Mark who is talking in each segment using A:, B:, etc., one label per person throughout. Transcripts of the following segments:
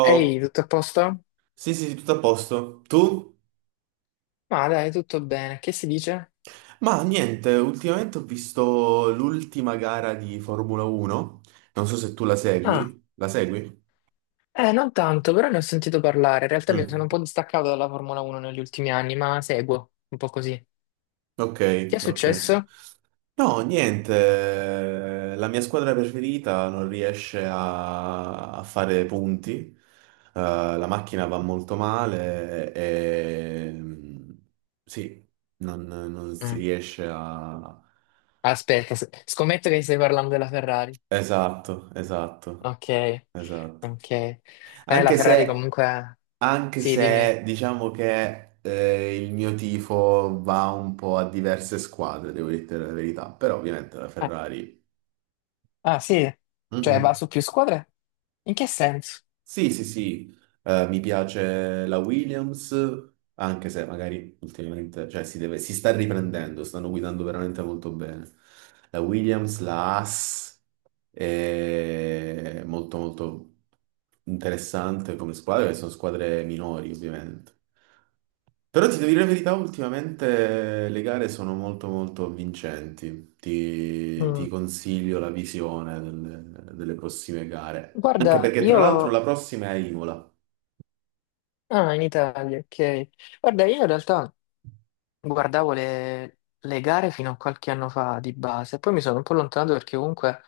A: Ehi, tutto a posto?
B: sì sì, sì, tutto a posto. Tu?
A: Ma dai, tutto bene. Che si dice?
B: Ma niente, ultimamente ho visto l'ultima gara di Formula 1, non so se tu la
A: Ah,
B: segui. La segui?
A: non tanto, però ne ho sentito parlare. In realtà mi sono
B: Mm,
A: un po' distaccato dalla Formula 1 negli ultimi anni, ma seguo un po' così.
B: ok,
A: Che è
B: ok.
A: successo?
B: No, niente, la mia squadra preferita non riesce a fare punti. Eh, la macchina va molto male e sì, non si
A: Mm.
B: riesce a.
A: Aspetta, scommetto che stai parlando della Ferrari.
B: Esatto, esatto,
A: Ok,
B: esatto.
A: ok. La
B: Anche
A: Ferrari
B: se,
A: comunque...
B: anche
A: Sì, dimmi.
B: se diciamo che il mio tifo va un po' a diverse squadre, devo dire la verità, però ovviamente la
A: Ah,
B: Ferrari.
A: ah, sì? Cioè va
B: Mhm.
A: su più squadre? In che senso?
B: Sì, sì, sì. Mi piace la Williams, anche se magari ultimamente, cioè si sta riprendendo, stanno guidando veramente molto bene. La Williams, la Haas, è molto molto interessante come squadra, perché sono squadre minori ovviamente. Però ti devo dire la verità, ultimamente le gare sono molto molto vincenti. Ti
A: Mm.
B: consiglio la visione delle prossime gare. Anche
A: Guarda,
B: perché tra
A: io...
B: l'altro la prossima è a Imola.
A: Ah, in Italia, ok. Guarda, io in realtà... Guardavo le gare fino a qualche anno fa di base, poi mi sono un po' allontanato perché comunque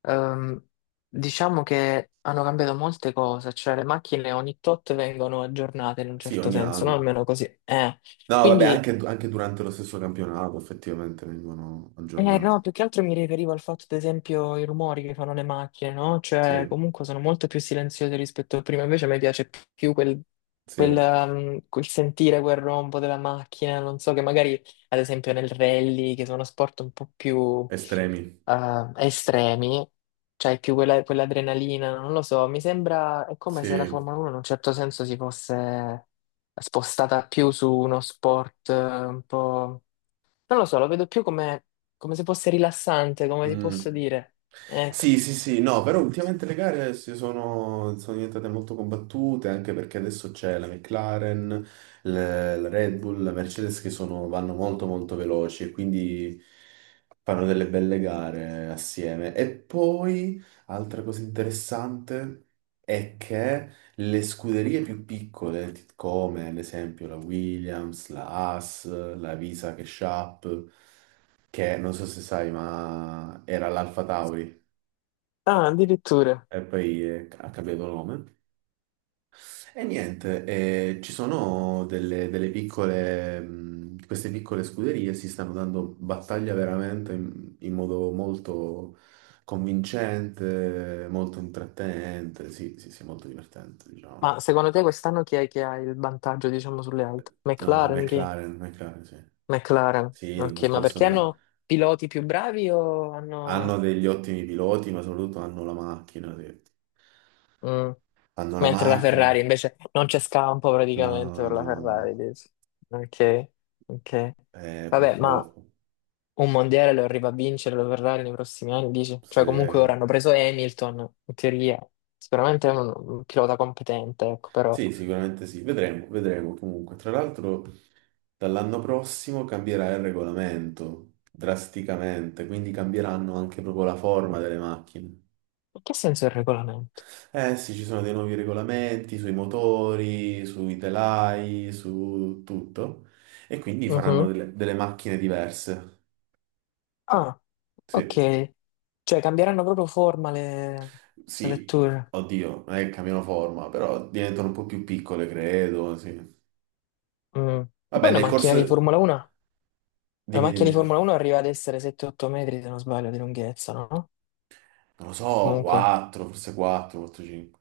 A: ehm, diciamo che hanno cambiato molte cose, cioè le macchine ogni tot vengono aggiornate in un
B: Sì,
A: certo
B: ogni
A: senso, no?
B: anno.
A: Almeno così.
B: No, vabbè,
A: Quindi.
B: anche durante lo stesso campionato effettivamente vengono
A: Eh no,
B: aggiornate.
A: più che altro mi riferivo al fatto, ad esempio, i rumori che fanno le macchine, no?
B: Sì,
A: Cioè, comunque sono molto più silenziose rispetto a prima, invece a me piace più quel,
B: sì,
A: quel, um, quel sentire quel rombo della macchina, non so, che magari, ad esempio, nel rally, che sono sport un po' più
B: estremi.
A: estremi, cioè più quell'adrenalina, non lo so, mi sembra, è come se la
B: Sì.
A: Formula 1 in un certo senso si fosse spostata più su uno sport un po'... Non lo so, lo vedo più come se fosse rilassante, come ti
B: Mm.
A: posso dire. Ecco.
B: Sì, sì, sì, no, però ultimamente le gare sono diventate molto combattute anche perché adesso c'è la McLaren, la Red Bull, la Mercedes che vanno molto molto veloci e quindi fanno delle belle gare assieme. E poi, altra cosa interessante è che le scuderie più piccole, come ad esempio la Williams, la Haas, la Visa che Sharp, che non so se sai, ma era l'Alfa Tauri
A: Ah, addirittura.
B: e poi ha cambiato nome. E niente, ci sono delle piccole, queste piccole scuderie si stanno dando battaglia veramente in modo molto convincente, molto intrattenente, sì, sì, sì, molto divertente, diciamo.
A: Ma secondo te quest'anno chi è che ha il vantaggio, diciamo, sulle altre?
B: No,
A: McLaren, chi è?
B: McLaren, McLaren, sì.
A: McLaren.
B: Sì,
A: Ok,
B: l'anno
A: ma
B: scorso
A: perché hanno piloti più bravi o
B: hanno
A: hanno...
B: degli ottimi piloti, ma soprattutto hanno la macchina, sì.
A: Mm.
B: Hanno la
A: Mentre la
B: macchina.
A: Ferrari invece non c'è scampo praticamente
B: No,
A: per
B: no,
A: la
B: no,
A: Ferrari,
B: no.
A: dici? Ok, ok. Vabbè, ma
B: Purtroppo,
A: un mondiale lo arriva a vincere, lo verrà nei prossimi anni, dici? Cioè, comunque
B: sì.
A: ora hanno preso Hamilton, in teoria, sicuramente è un pilota competente, ecco, però
B: Sì, sicuramente sì, vedremo, vedremo comunque. Tra l'altro, dall'anno prossimo cambierà il regolamento drasticamente, quindi cambieranno anche proprio la forma delle macchine.
A: in che senso è il regolamento?
B: Eh sì, ci sono dei nuovi regolamenti sui motori, sui telai, su tutto, e quindi faranno
A: Mhm.
B: delle macchine diverse.
A: Ah, ok.
B: Sì,
A: Cioè, cambieranno proprio forma le
B: sì,
A: vetture.
B: oddio, non è che cambiano forma, però diventano un po' più piccole, credo, sì.
A: Mm. E
B: Vabbè,
A: poi una
B: nel
A: macchina di
B: corso.
A: Formula 1, una
B: Dimmi,
A: macchina di
B: dimmi.
A: Formula 1 arriva ad essere 7-8 metri, se non sbaglio, di lunghezza, no?
B: Non lo so,
A: Comunque.
B: 4, forse 4, 4, 5.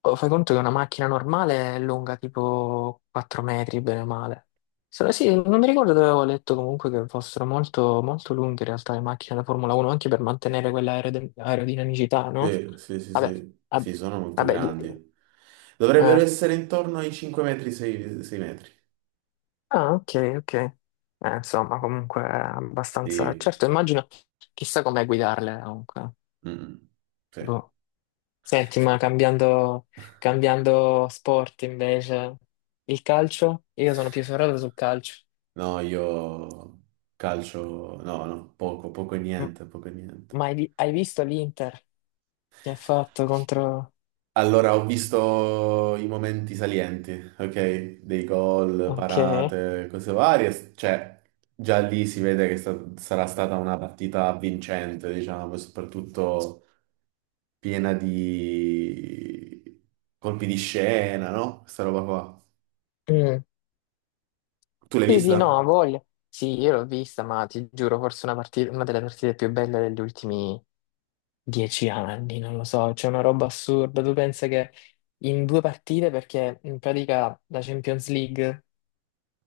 A: Oh, fai conto che una macchina normale è lunga tipo 4 metri, bene o male. Se no- sì, non mi ricordo dove avevo letto comunque che fossero molto, molto lunghe in realtà le macchine da Formula 1, anche per mantenere quella aerodinamicità, no?
B: Sì, sì, sì,
A: Vabbè,
B: sì.
A: ah,
B: Sì, sono molto
A: vabbè,
B: grandi. Dovrebbero
A: eh.
B: essere intorno ai 5 metri, 6, metri.
A: Ah, ok, ok. Insomma, comunque è abbastanza...
B: Sì.
A: Certo, immagino, chissà com'è guidarle comunque.
B: Mm, sì.
A: Boh. Senti,
B: Sì.
A: ma cambiando sport invece, il calcio? Io sono più ferrato sul calcio.
B: No, io calcio, no, no, poco, poco e
A: M-
B: niente, poco e niente.
A: Ma hai visto l'Inter che ha fatto contro...
B: Allora, ho visto i momenti salienti, ok? Dei gol,
A: Ok.
B: parate, cose varie. Cioè, già lì si vede che sarà stata una partita vincente, diciamo, e soprattutto piena di colpi di scena, no? Questa roba qua.
A: Mm.
B: Tu l'hai
A: Sì, sì,
B: vista?
A: no, ha voglia. Sì, io l'ho vista, ma ti giuro, forse una delle partite più belle degli ultimi 10 anni, non lo so, c'è una roba assurda. Tu pensi che in due partite, perché in pratica la Champions League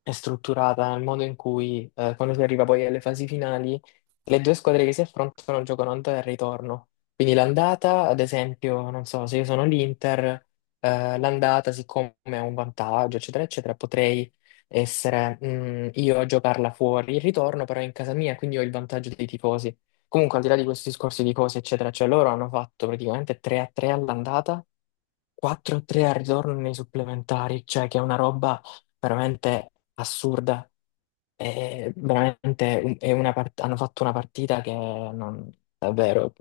A: è strutturata, il modo in cui quando si arriva poi alle fasi finali, le due squadre che si affrontano giocano andata e ritorno. Quindi l'andata, ad esempio, non so, se io sono l'Inter, l'andata, siccome è un vantaggio, eccetera, eccetera, potrei essere io a giocarla fuori. Il ritorno però è in casa mia, quindi ho il vantaggio dei tifosi. Comunque, al di là di questo discorso di cose, eccetera, cioè loro hanno fatto praticamente 3 a 3 all'andata. 4-3 al ritorno nei supplementari, cioè che è una roba veramente assurda. È veramente è una hanno fatto una partita che non, davvero,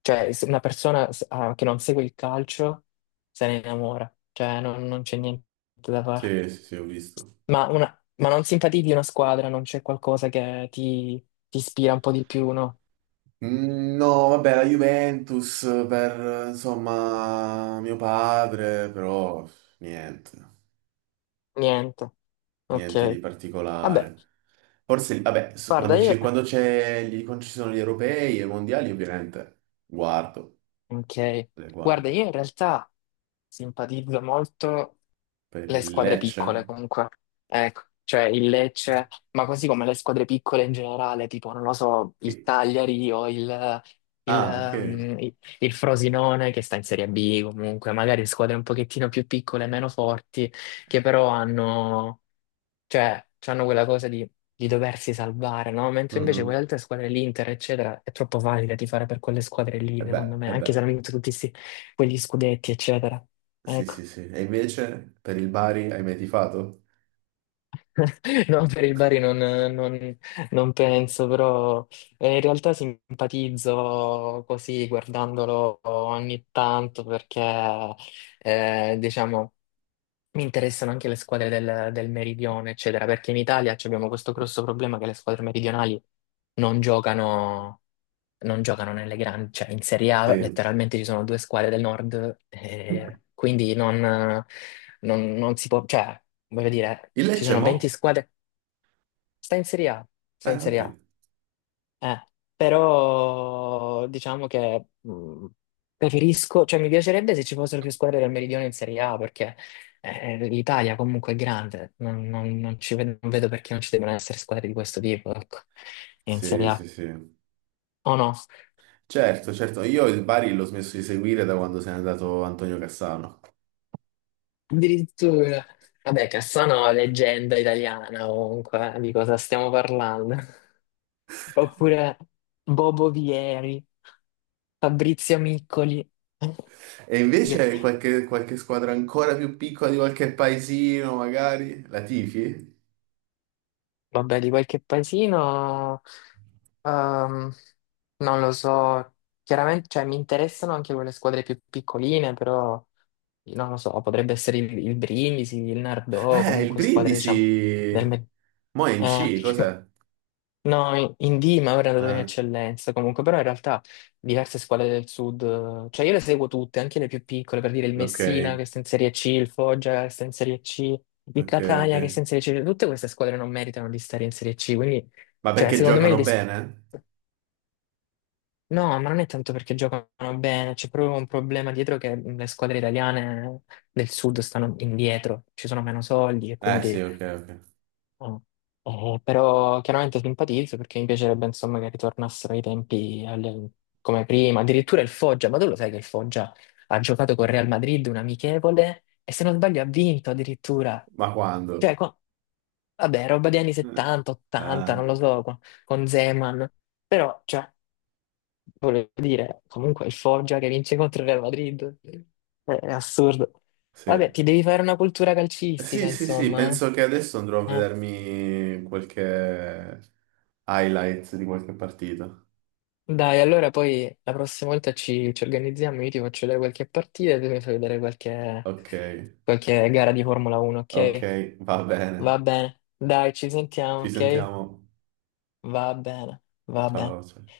A: cioè se una persona che non segue il calcio se ne innamora, cioè non c'è niente da fare.
B: Sì, sì, sì, ho visto.
A: Ma non simpatizzi una squadra, non c'è qualcosa che ti ispira un po' di più, no?
B: Mm, no, vabbè, la Juventus per, insomma, mio padre, però niente,
A: Niente. Ok.
B: niente di
A: Vabbè,
B: particolare. Forse, vabbè,
A: guarda, io...
B: quando ci sono gli europei e i mondiali, ovviamente,
A: Ok.
B: le
A: Guarda,
B: guardo.
A: io in realtà simpatizzo molto
B: Per
A: le
B: il
A: squadre
B: Lecce?
A: piccole comunque. Ecco, cioè il Lecce, ma così come le squadre piccole in generale, tipo, non lo so, il
B: Sì.
A: Cagliari o il, il,
B: Ah, ok.
A: ehm, il- il Frosinone che sta in Serie B comunque, magari squadre un pochettino più piccole, meno forti, che però hanno, cioè, hanno quella cosa di doversi salvare, no? Mentre invece quelle
B: Mhm.
A: altre squadre, l'Inter, eccetera, è troppo valida di fare per quelle squadre lì,
B: E beh,
A: secondo me,
B: e
A: anche
B: beh,
A: se hanno vinto tutti quegli scudetti, eccetera.
B: sì,
A: Ecco.
B: sì, sì. E invece, per il Bari, hai mai tifato?
A: No, per il Bari non, non penso, però in realtà simpatizzo così guardandolo ogni tanto perché diciamo mi interessano anche le squadre del meridione, eccetera, perché in Italia ci abbiamo questo grosso problema che le squadre meridionali non giocano, non giocano nelle grandi, cioè in Serie A
B: Sì.
A: letteralmente ci sono due squadre del nord, quindi non non si può, cioè voglio dire,
B: Il
A: ci
B: Lecce,
A: sono 20
B: mo?
A: squadre. Sta in Serie A, sta in Serie
B: Ok.
A: A. Eh, Però diciamo che preferisco, cioè mi piacerebbe se ci fossero più squadre del Meridione in Serie A perché l'Italia comunque è grande, non vedo, perché non ci debbano essere squadre di questo tipo, ecco, in
B: Sì,
A: Serie
B: sì,
A: A.
B: sì.
A: O no?
B: Certo, certo. Io il Bari l'ho smesso di seguire da quando se n'è andato Antonio Cassano.
A: Addirittura. Vabbè, Cassano è leggenda italiana comunque, di cosa stiamo parlando? Oppure Bobo Vieri, Fabrizio Miccoli.
B: E invece qualche squadra ancora più piccola di qualche paesino, magari? La tifi?
A: Vabbè, di qualche paesino, ehm, non lo so, chiaramente, cioè, mi interessano anche quelle squadre più piccoline, però non lo so, potrebbe essere il, Brindisi, il Nardò,
B: Il
A: comunque squadre, diciamo. del
B: Brindisi.
A: me-
B: Mo' è in
A: eh,
B: C, cos'è?
A: No, in D mi avrei andato in
B: Ah,
A: eccellenza comunque, però in realtà diverse squadre del sud, cioè io le seguo tutte, anche le più piccole, per dire il
B: ok,
A: Messina che sta in Serie C, il Foggia che sta in Serie C, il
B: ok, ok.
A: Catania che sta in Serie C, tutte queste squadre non meritano di stare in Serie C, quindi,
B: Ma
A: cioè,
B: perché
A: secondo me
B: giocano bene?
A: no, ma non è tanto perché giocano bene, c'è proprio un problema dietro che le squadre italiane del sud stanno indietro, ci sono meno soldi e
B: Eh sì,
A: quindi.
B: ok, ok.
A: Ah. Però chiaramente simpatizzo perché mi piacerebbe insomma che ritornassero i tempi come prima, addirittura il Foggia, ma tu lo sai che il Foggia ha giocato con Real Madrid un amichevole e se non sbaglio ha vinto addirittura,
B: Ma quando?
A: cioè vabbè roba degli anni
B: Eh,
A: 70, 80,
B: Ah,
A: non lo so, con, Zeman, però cioè, volevo dire comunque il Foggia che vince contro il Real Madrid, è assurdo. Vabbè,
B: sì.
A: ti devi fare una cultura calcistica
B: Sì, sì, sì,
A: insomma,
B: penso che adesso andrò a
A: eh? Eh.
B: vedermi qualche highlight di qualche partita.
A: Dai, allora poi la prossima volta ci organizziamo, io ti faccio vedere qualche partita e tu mi fai vedere qualche,
B: Ok,
A: qualche gara di Formula 1,
B: ok,
A: ok?
B: va
A: Va
B: bene.
A: bene, dai, ci sentiamo,
B: Ci
A: ok?
B: sentiamo.
A: Va bene, va bene.
B: Ciao, ciao.